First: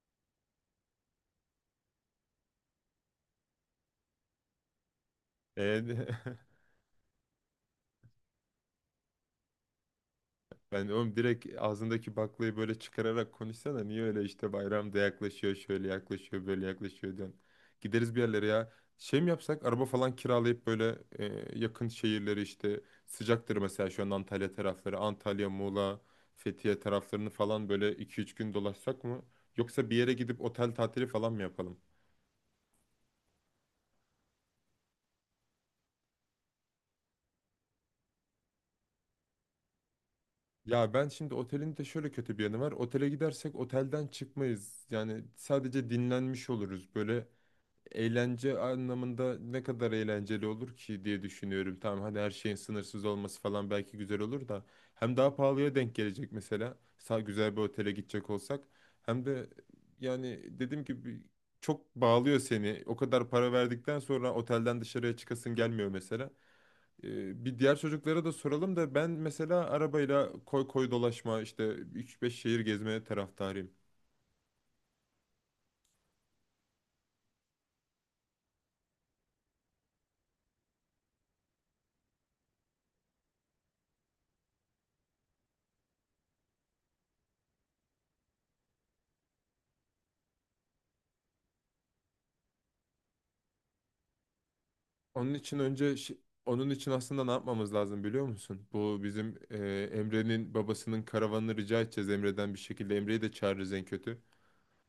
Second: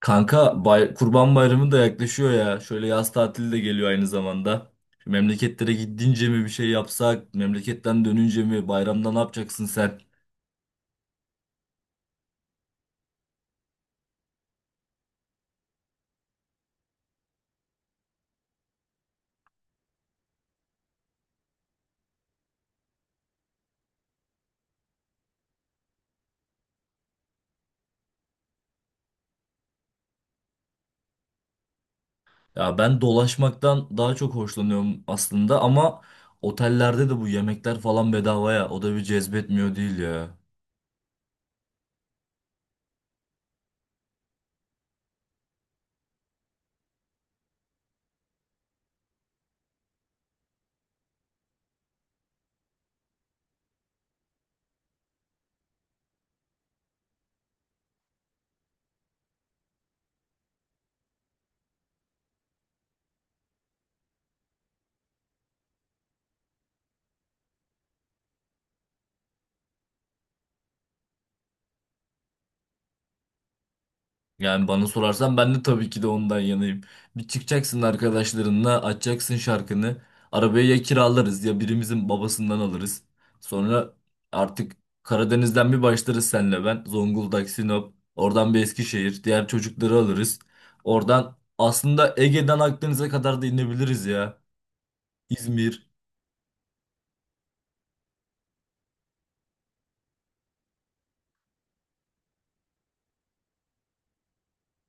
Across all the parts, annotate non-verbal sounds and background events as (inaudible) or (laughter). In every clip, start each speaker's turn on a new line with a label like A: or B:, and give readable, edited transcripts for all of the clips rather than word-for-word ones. A: Kanka Kurban Bayramı da yaklaşıyor ya. Şöyle yaz tatili de geliyor aynı zamanda. Şu Memleketlere
B: Ee,
A: gidince mi bir şey yapsak, memleketten dönünce mi, bayramda ne yapacaksın sen?
B: (laughs) ben oğlum direkt ağzındaki baklayı böyle çıkararak konuşsana. Niye öyle işte bayram da yaklaşıyor, şöyle yaklaşıyor, böyle yaklaşıyor diyorsun. Gideriz bir yerlere ya. Şey mi yapsak araba falan kiralayıp böyle yakın şehirleri işte sıcaktır mesela şu an Antalya tarafları. Antalya, Muğla, Fethiye taraflarını falan böyle iki üç gün dolaşsak mı? Yoksa bir yere gidip otel tatili falan mı yapalım?
A: Ya ben dolaşmaktan daha çok hoşlanıyorum aslında ama otellerde de bu yemekler falan bedava ya. O da bir cezbetmiyor değil ya.
B: Ya ben şimdi otelin de şöyle kötü bir yanı var. Otele gidersek otelden çıkmayız. Yani sadece dinlenmiş oluruz. Böyle eğlence anlamında ne kadar eğlenceli olur ki diye düşünüyorum. Tamam hadi her şeyin sınırsız olması falan belki güzel olur da hem daha pahalıya denk gelecek mesela. Sağ güzel bir otele gidecek olsak hem de yani dediğim gibi çok bağlıyor seni. O kadar para verdikten sonra otelden dışarıya çıkasın gelmiyor mesela. Bir diğer çocuklara da soralım da ben mesela arabayla koy koy dolaşma işte 3-5 şehir gezmeye taraftarıyım.
A: Yani bana sorarsan ben de tabii ki de ondan yanayım. Bir çıkacaksın arkadaşlarınla, açacaksın şarkını. Arabayı ya kiralarız ya birimizin babasından alırız. Sonra artık Karadeniz'den bir başlarız senle ben. Zonguldak, Sinop, oradan bir Eskişehir, diğer çocukları alırız. Oradan aslında Ege'den Akdeniz'e kadar da inebiliriz ya.
B: Onun için
A: İzmir.
B: önce onun için aslında ne yapmamız lazım biliyor musun? Bu bizim Emre'nin babasının karavanını rica edeceğiz Emre'den bir şekilde. Emre'yi de çağırırız en kötü.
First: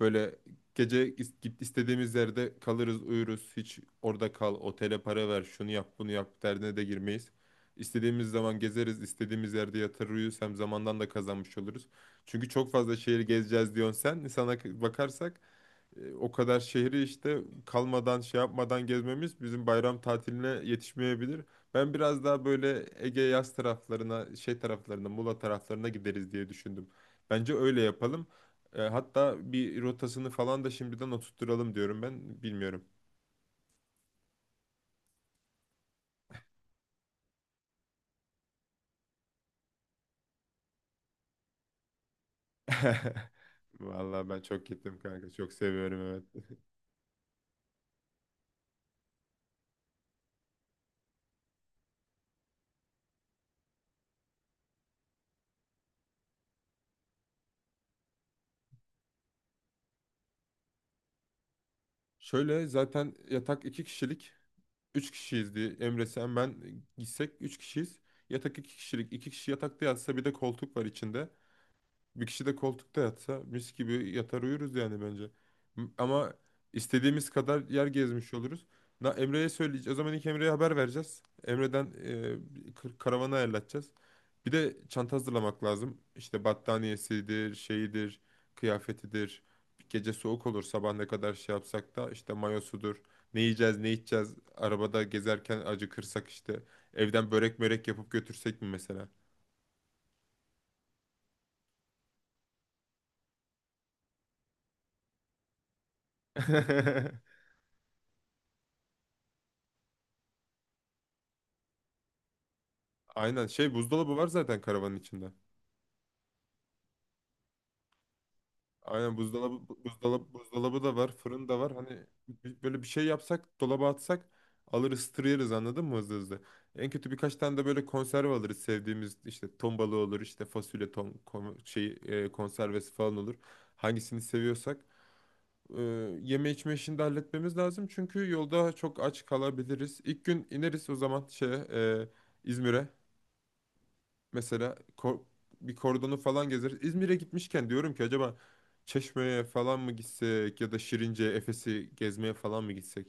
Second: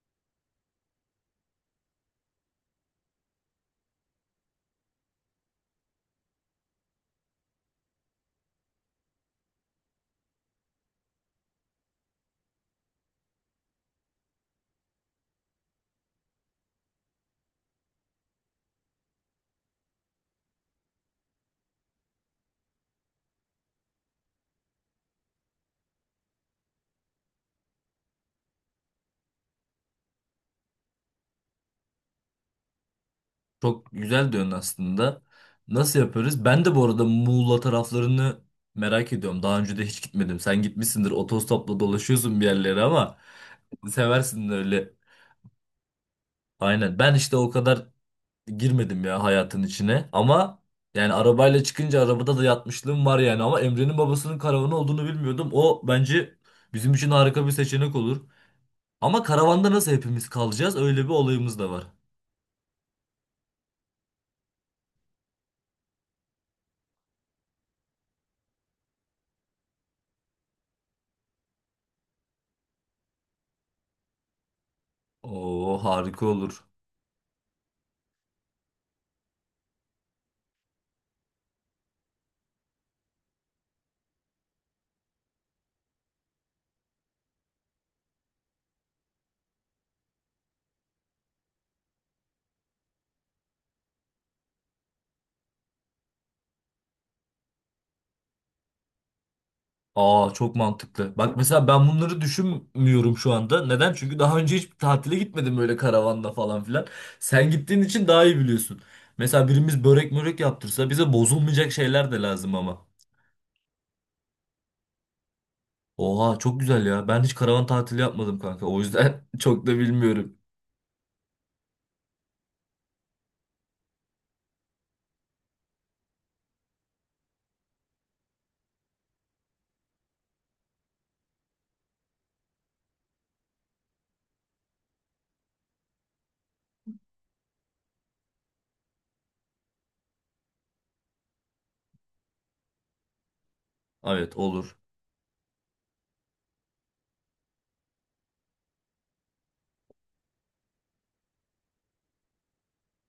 B: Böyle gece is- git istediğimiz yerde kalırız, uyuruz. Hiç orada kal, otele para ver, şunu yap, bunu yap derdine de girmeyiz. İstediğimiz zaman gezeriz, istediğimiz yerde yatar uyuruz. Hem zamandan da kazanmış oluruz. Çünkü çok fazla şehir gezeceğiz diyorsun sen. Sana bakarsak o kadar şehri işte kalmadan şey yapmadan gezmemiz bizim bayram tatiline yetişmeyebilir. Ben biraz daha böyle Ege yaz taraflarına, şey taraflarına, Muğla taraflarına gideriz diye düşündüm. Bence öyle yapalım. Hatta bir rotasını falan da şimdiden oturtturalım diyorum ben. Bilmiyorum.
A: Çok güzel diyorsun aslında. Nasıl yaparız? Ben de bu arada Muğla taraflarını merak ediyorum. Daha önce de hiç gitmedim. Sen gitmişsindir, otostopla dolaşıyorsun bir yerlere ama
B: (laughs) Vallahi ben
A: seversin
B: çok
A: öyle.
B: gittim kanka. Çok seviyorum evet.
A: Aynen. Ben işte o kadar girmedim ya hayatın içine. Ama yani arabayla çıkınca arabada da yatmışlığım var yani. Ama Emre'nin babasının karavanı olduğunu bilmiyordum. O bence bizim için harika bir seçenek olur. Ama karavanda nasıl hepimiz kalacağız? Öyle bir olayımız da var.
B: Şöyle zaten yatak iki kişilik. Üç kişiyiz diye Emre sen ben gitsek üç kişiyiz. Yatak iki kişilik. İki kişi yatakta yatsa bir de koltuk var içinde. Bir kişi de koltukta yatsa mis gibi yatar uyuruz yani bence.
A: Oo, harika
B: Ama
A: olur.
B: istediğimiz kadar yer gezmiş oluruz. Na, Emre'ye söyleyeceğiz. O zaman ilk Emre'ye haber vereceğiz. Emre'den karavanı ayarlatacağız. Bir de çanta hazırlamak lazım. İşte battaniyesidir, şeyidir, kıyafetidir. Gece soğuk olur sabah ne kadar şey yapsak da işte mayosudur. Ne yiyeceğiz, ne içeceğiz. Arabada gezerken acıkırsak işte. Evden börek mörek yapıp götürsek mi mesela?
A: Aa, çok mantıklı. Bak mesela ben bunları düşünmüyorum şu anda. Neden? Çünkü daha önce hiç tatile gitmedim böyle karavanla falan filan.
B: (laughs)
A: Sen gittiğin için daha iyi biliyorsun. Mesela birimiz börek mörek yaptırsa bize bozulmayacak şeyler de lazım ama.
B: Aynen şey buzdolabı var zaten karavanın içinde.
A: Oha, çok güzel ya. Ben hiç karavan tatili yapmadım kanka. O
B: Aynen
A: yüzden (laughs) çok
B: buzdolabı
A: da
B: bu- buzdolabı
A: bilmiyorum.
B: buzdolabı da var, fırın da var. Hani böyle bir şey yapsak, dolaba atsak alır ısıtır yeriz anladın mı hızlı hızlı. En kötü birkaç tane de böyle konserve alırız sevdiğimiz işte ton balığı olur, işte fasulye ton kon- şey e, konservesi falan olur. Hangisini seviyorsak. E, Yeme içme işini de halletmemiz lazım çünkü yolda çok aç kalabiliriz. İlk gün ineriz o zaman İzmir'e.
A: Evet,
B: Mesela
A: olur.
B: bir kordonu falan gezeriz. İzmir'e gitmişken diyorum ki acaba Çeşme'ye falan mı gitsek ya da Şirince, Efes'i gezmeye falan mı gitsek?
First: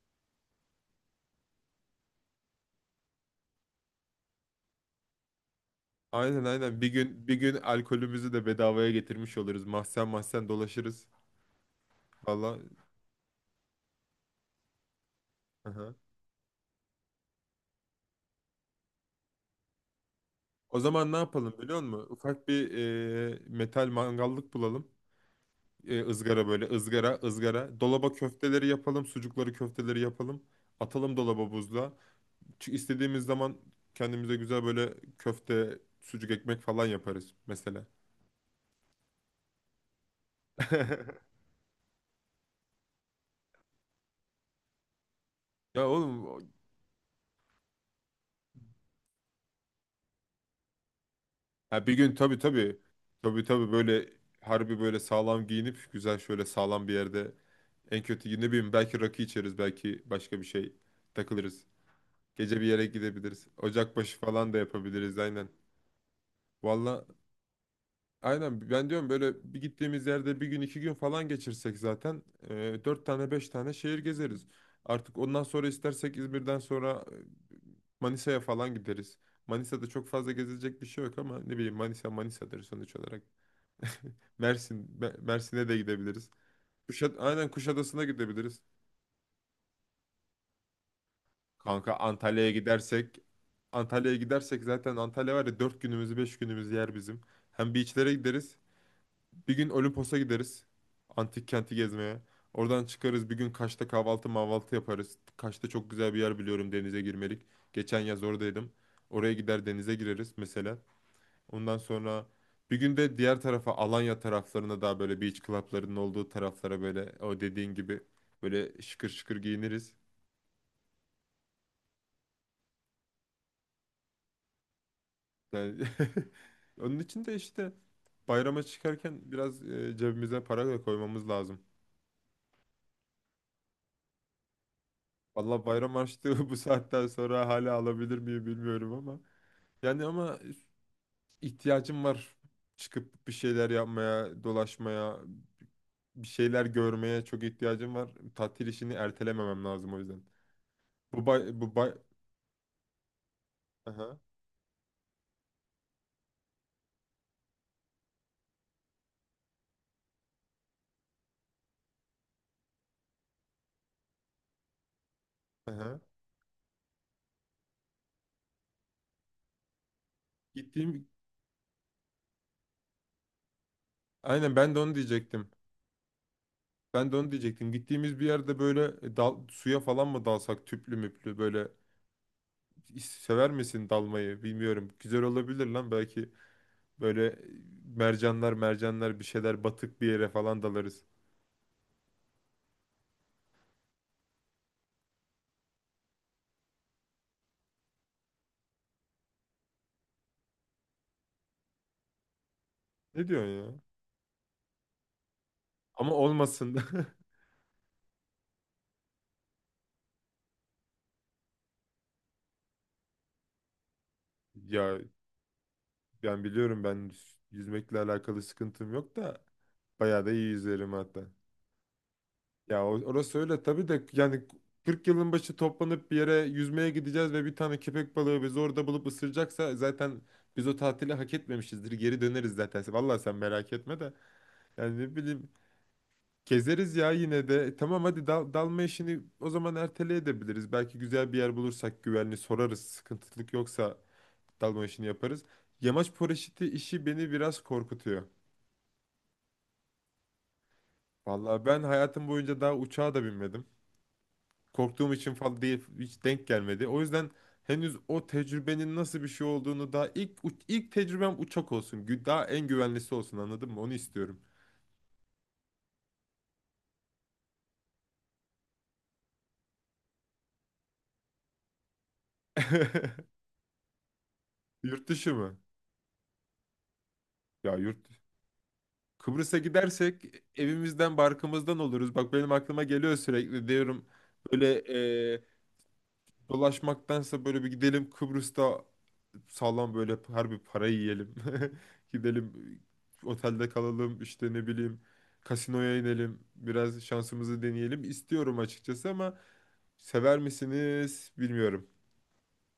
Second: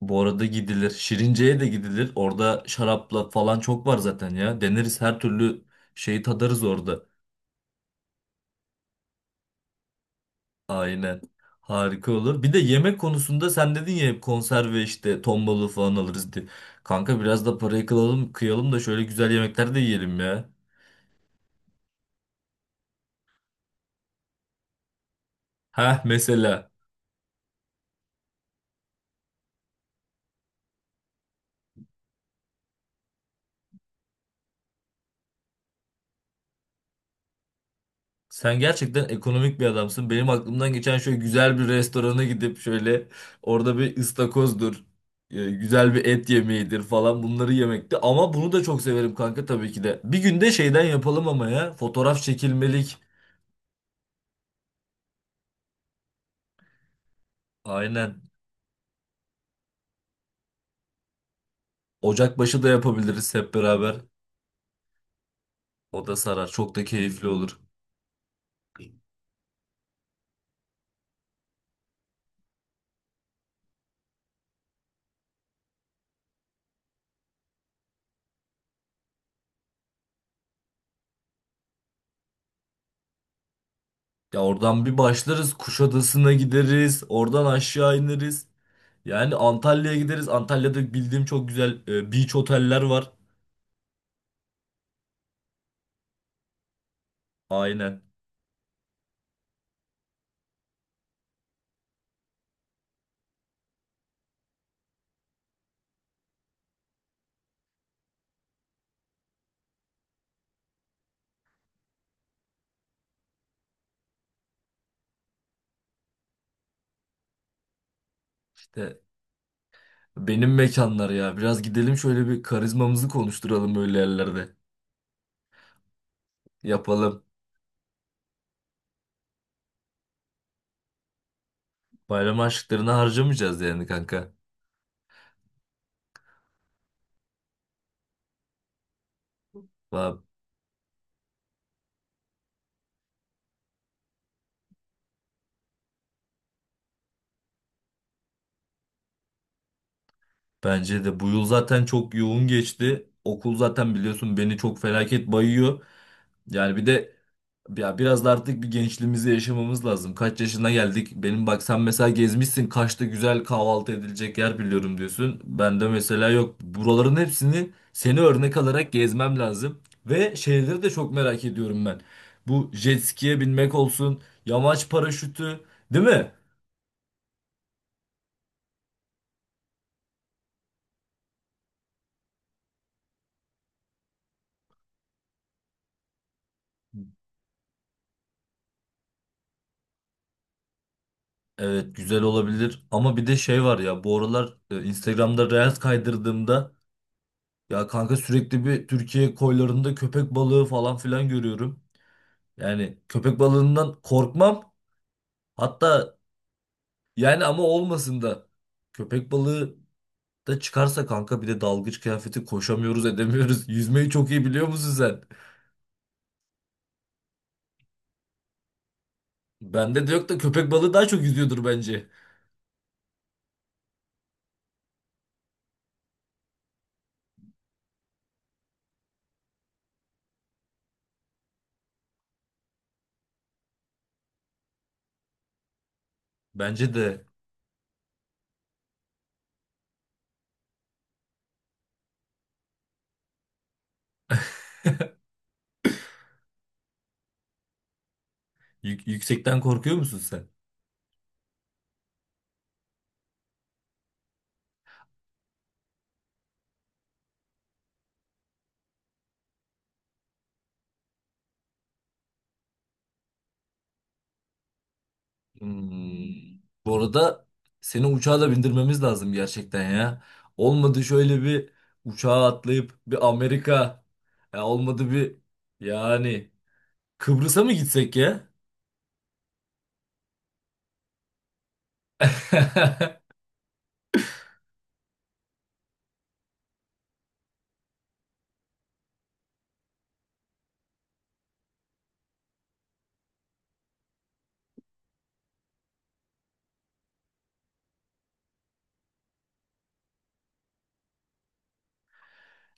A: Bu arada gidilir. Şirince'ye de gidilir. Orada şarapla falan çok var zaten ya. Deneriz, her türlü şeyi
B: Aynen,
A: tadarız
B: aynen. Bir
A: orada.
B: gün, bir gün alkolümüzü de bedavaya getirmiş oluruz. Mahzen mahzen dolaşırız.
A: Aynen. Harika olur. Bir de
B: Valla.
A: yemek konusunda sen dedin ya hep konserve işte ton balığı
B: Aha.
A: falan alırız diye. Kanka biraz da parayı kılalım, kıyalım da şöyle güzel yemekler de yiyelim ya.
B: O zaman ne yapalım biliyor musun? Ufak bir metal mangallık bulalım. E,
A: Ha,
B: ızgara
A: mesela.
B: böyle ızgara ızgara. Dolaba köfteleri yapalım. Sucukları köfteleri yapalım. Atalım dolaba buzluğa. Çünkü istediğimiz zaman kendimize güzel böyle köfte, sucuk ekmek falan yaparız mesela.
A: Sen gerçekten ekonomik bir adamsın. Benim aklımdan geçen şöyle
B: (laughs)
A: güzel bir restorana gidip şöyle orada bir ıstakozdur.
B: Ya
A: Güzel bir
B: oğlum
A: et yemeğidir falan bunları yemekti. Ama bunu da çok severim kanka tabii ki de. Bir günde şeyden yapalım ama ya.
B: ha bir gün,
A: Fotoğraf
B: tabii tabii,
A: çekilmelik.
B: tabii tabii böyle harbi böyle sağlam giyinip güzel şöyle sağlam bir yerde en
A: Aynen.
B: kötü ne bileyim belki rakı içeriz belki başka bir şey takılırız. Gece
A: Ocakbaşı
B: bir
A: da
B: yere
A: yapabiliriz
B: gidebiliriz.
A: hep beraber.
B: Ocakbaşı falan da yapabiliriz aynen.
A: O da sarar. Çok da
B: Valla,
A: keyifli olur.
B: aynen ben diyorum böyle bir gittiğimiz yerde bir gün iki gün falan geçirsek zaten dört tane beş tane şehir gezeriz. Artık ondan sonra istersek İzmir'den sonra Manisa'ya falan gideriz. Manisa'da çok fazla gezilecek bir şey yok ama ne bileyim Manisa Manisa'dır sonuç olarak. (laughs)
A: Ya oradan bir başlarız.
B: Mersin'e de gidebiliriz.
A: Kuşadası'na gideriz. Oradan
B: Aynen
A: aşağı
B: Kuşadası'na
A: ineriz.
B: gidebiliriz.
A: Yani Antalya'ya gideriz. Antalya'da bildiğim çok güzel
B: Kanka
A: beach
B: Antalya'ya
A: oteller var.
B: gidersek, zaten Antalya var ya dört günümüzü beş günümüzü yer bizim. Hem
A: Aynen.
B: beachlere gideriz. Bir gün Olimpos'a gideriz. Antik kenti gezmeye. Oradan çıkarız bir gün Kaş'ta kahvaltı mahvaltı yaparız. Kaş'ta çok güzel bir yer biliyorum denize girmelik. Geçen yaz oradaydım. Oraya gider denize gireriz mesela. Ondan sonra bir gün de diğer tarafa Alanya taraflarına daha böyle beach club'larının olduğu taraflara böyle o dediğin gibi böyle
A: İşte
B: şıkır şıkır giyiniriz.
A: benim mekanlar ya. Biraz gidelim şöyle bir karizmamızı konuşturalım öyle yerlerde.
B: Yani (laughs) onun
A: Yapalım.
B: için de işte bayrama çıkarken biraz cebimize para da koymamız lazım.
A: Bayram harçlıklarını harcamayacağız yani kanka.
B: Valla bayram harçlığı (laughs) bu saatten sonra hala alabilir miyim bilmiyorum ama. Yani
A: Va-
B: ama ihtiyacım var. Çıkıp bir şeyler yapmaya, dolaşmaya, bir şeyler görmeye çok ihtiyacım var. Tatil işini ertelememem lazım o yüzden.
A: Bence de
B: Bu
A: bu yıl
B: bay, bu
A: zaten
B: bay...
A: çok yoğun geçti. Okul zaten
B: Aha,
A: biliyorsun beni çok felaket bayıyor. Yani bir de ya biraz da artık bir gençliğimizi yaşamamız lazım. Kaç yaşına geldik? Benim bak sen mesela gezmişsin. Kaçta güzel kahvaltı edilecek yer biliyorum diyorsun. Ben de
B: aha.
A: mesela yok. Buraların hepsini seni örnek alarak gezmem lazım. Ve şeyleri de
B: Gittiğim...
A: çok merak ediyorum ben. Bu jet ski'ye binmek olsun.
B: Aynen ben de
A: Yamaç
B: onu diyecektim.
A: paraşütü. Değil mi?
B: Ben de onu diyecektim. Gittiğimiz bir yerde böyle suya falan mı dalsak tüplü müplü böyle sever misin dalmayı bilmiyorum. Güzel olabilir lan belki. Böyle mercanlar mercanlar bir şeyler batık bir yere falan dalarız.
A: Evet, güzel olabilir. Ama bir de şey var ya. Bu aralar Instagram'da Reels kaydırdığımda. Ya kanka sürekli bir Türkiye koylarında köpek balığı falan filan görüyorum. Yani
B: Ne
A: köpek
B: diyorsun ya?
A: balığından korkmam.
B: Ama
A: Hatta
B: olmasın da. (laughs)
A: yani ama olmasın da köpek balığı da çıkarsa kanka bir de dalgıç kıyafeti koşamıyoruz, edemiyoruz. (laughs) Yüzmeyi çok iyi biliyor musun
B: Ya
A: sen?
B: ben biliyorum, ben yüzmekle alakalı sıkıntım yok da
A: Bende de
B: bayağı
A: yok
B: da
A: da
B: iyi
A: köpek
B: yüzerim
A: balığı daha
B: hatta.
A: çok yüzüyordur bence.
B: Ya orası öyle tabii de yani 40 yılın başı toplanıp bir yere yüzmeye gideceğiz ve bir tane köpek balığı bizi orada bulup ısıracaksa zaten biz o tatili hak etmemişizdir. Geri döneriz zaten. Vallahi sen merak etme de. Yani ne bileyim
A: Bence
B: gezeriz ya
A: de
B: yine de. E, tamam hadi dalma işini o zaman ertele edebiliriz. Belki güzel bir yer bulursak güvenli sorarız. Sıkıntılık yoksa dalma işini yaparız. Yamaç paraşütü işi beni biraz korkutuyor.
A: Yüksekten korkuyor musun sen?
B: Vallahi ben hayatım boyunca daha uçağa da binmedim. Korktuğum için falan değil hiç denk gelmedi. O yüzden henüz o tecrübenin nasıl bir şey olduğunu daha ilk ilk tecrübem uçak olsun. Daha en güvenlisi olsun anladın mı? Onu istiyorum.
A: Hmm. Bu arada seni uçağa da bindirmemiz lazım gerçekten ya. Olmadı şöyle bir uçağa atlayıp
B: (laughs)
A: bir Amerika. Ya
B: Yurt
A: olmadı
B: dışı
A: bir
B: mı?
A: yani Kıbrıs'a mı
B: Ya yurt
A: gitsek ya?
B: Kıbrıs'a gidersek evimizden barkımızdan oluruz. Bak benim aklıma geliyor
A: (laughs)
B: sürekli diyorum böyle e, dolaşmaktansa böyle bir gidelim Kıbrıs'ta sağlam böyle harbi para yiyelim. (laughs) Gidelim otelde kalalım işte ne bileyim kasinoya inelim biraz şansımızı deneyelim istiyorum açıkçası ama sever misiniz bilmiyorum.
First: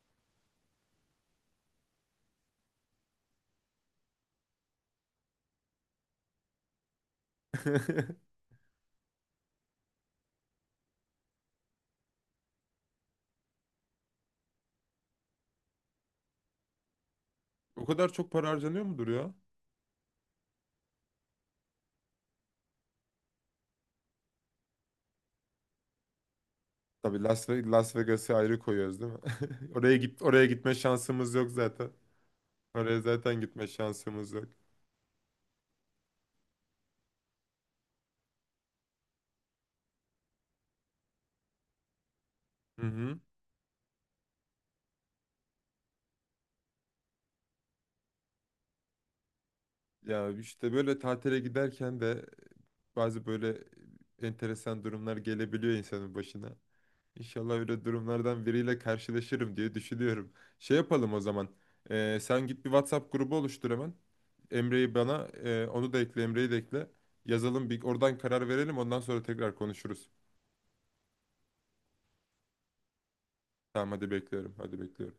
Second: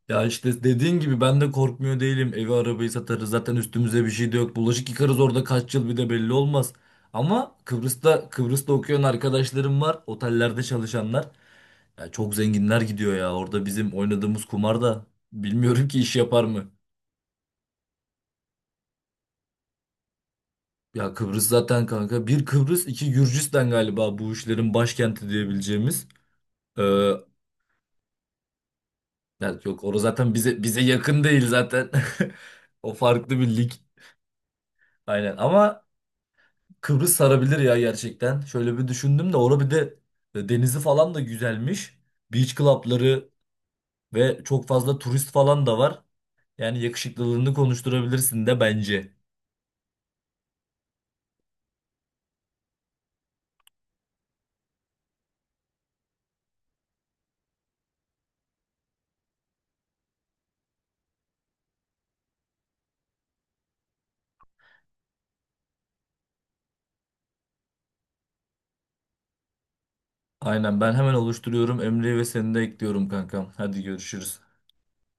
A: Ya işte dediğin gibi ben de korkmuyor değilim. Evi arabayı satarız. Zaten üstümüze bir şey de yok. Bulaşık yıkarız orada kaç yıl bir de belli olmaz. Ama Kıbrıs'ta
B: (laughs)
A: Okuyan arkadaşlarım var. Otellerde çalışanlar. Ya çok zenginler gidiyor ya. Orada bizim oynadığımız kumar da bilmiyorum ki iş yapar mı?
B: O kadar çok para harcanıyor mudur ya?
A: Ya Kıbrıs zaten kanka. Bir Kıbrıs, iki Gürcistan galiba bu işlerin başkenti diyebileceğimiz. Ee,
B: Tabii Las Vegas'ı ayrı koyuyoruz değil mi?
A: ya
B: (laughs)
A: yok, orası zaten
B: Oraya
A: bize
B: gitme
A: bize yakın
B: şansımız
A: değil
B: yok
A: zaten.
B: zaten.
A: (laughs) O
B: Oraya
A: farklı
B: zaten
A: bir
B: gitme
A: lig.
B: şansımız yok.
A: Aynen ama Kıbrıs sarabilir ya gerçekten. Şöyle bir düşündüm de orada bir de denizi falan da güzelmiş. Beach
B: Hı hı.
A: club'ları ve çok fazla turist falan da var. Yani yakışıklılığını konuşturabilirsin de bence.
B: Ya işte böyle tatile giderken de bazı böyle enteresan durumlar gelebiliyor insanın başına. İnşallah öyle durumlardan biriyle karşılaşırım diye düşünüyorum. Şey yapalım o zaman. Sen git bir WhatsApp grubu oluştur hemen. Emre'yi bana, onu da ekle, Emre'yi de ekle. Yazalım bir oradan karar verelim. Ondan sonra tekrar konuşuruz.
A: Aynen, ben hemen oluşturuyorum. Emre'yi ve seni de ekliyorum kankam. Hadi
B: Tamam hadi
A: görüşürüz.
B: bekliyorum. Hadi bekliyorum.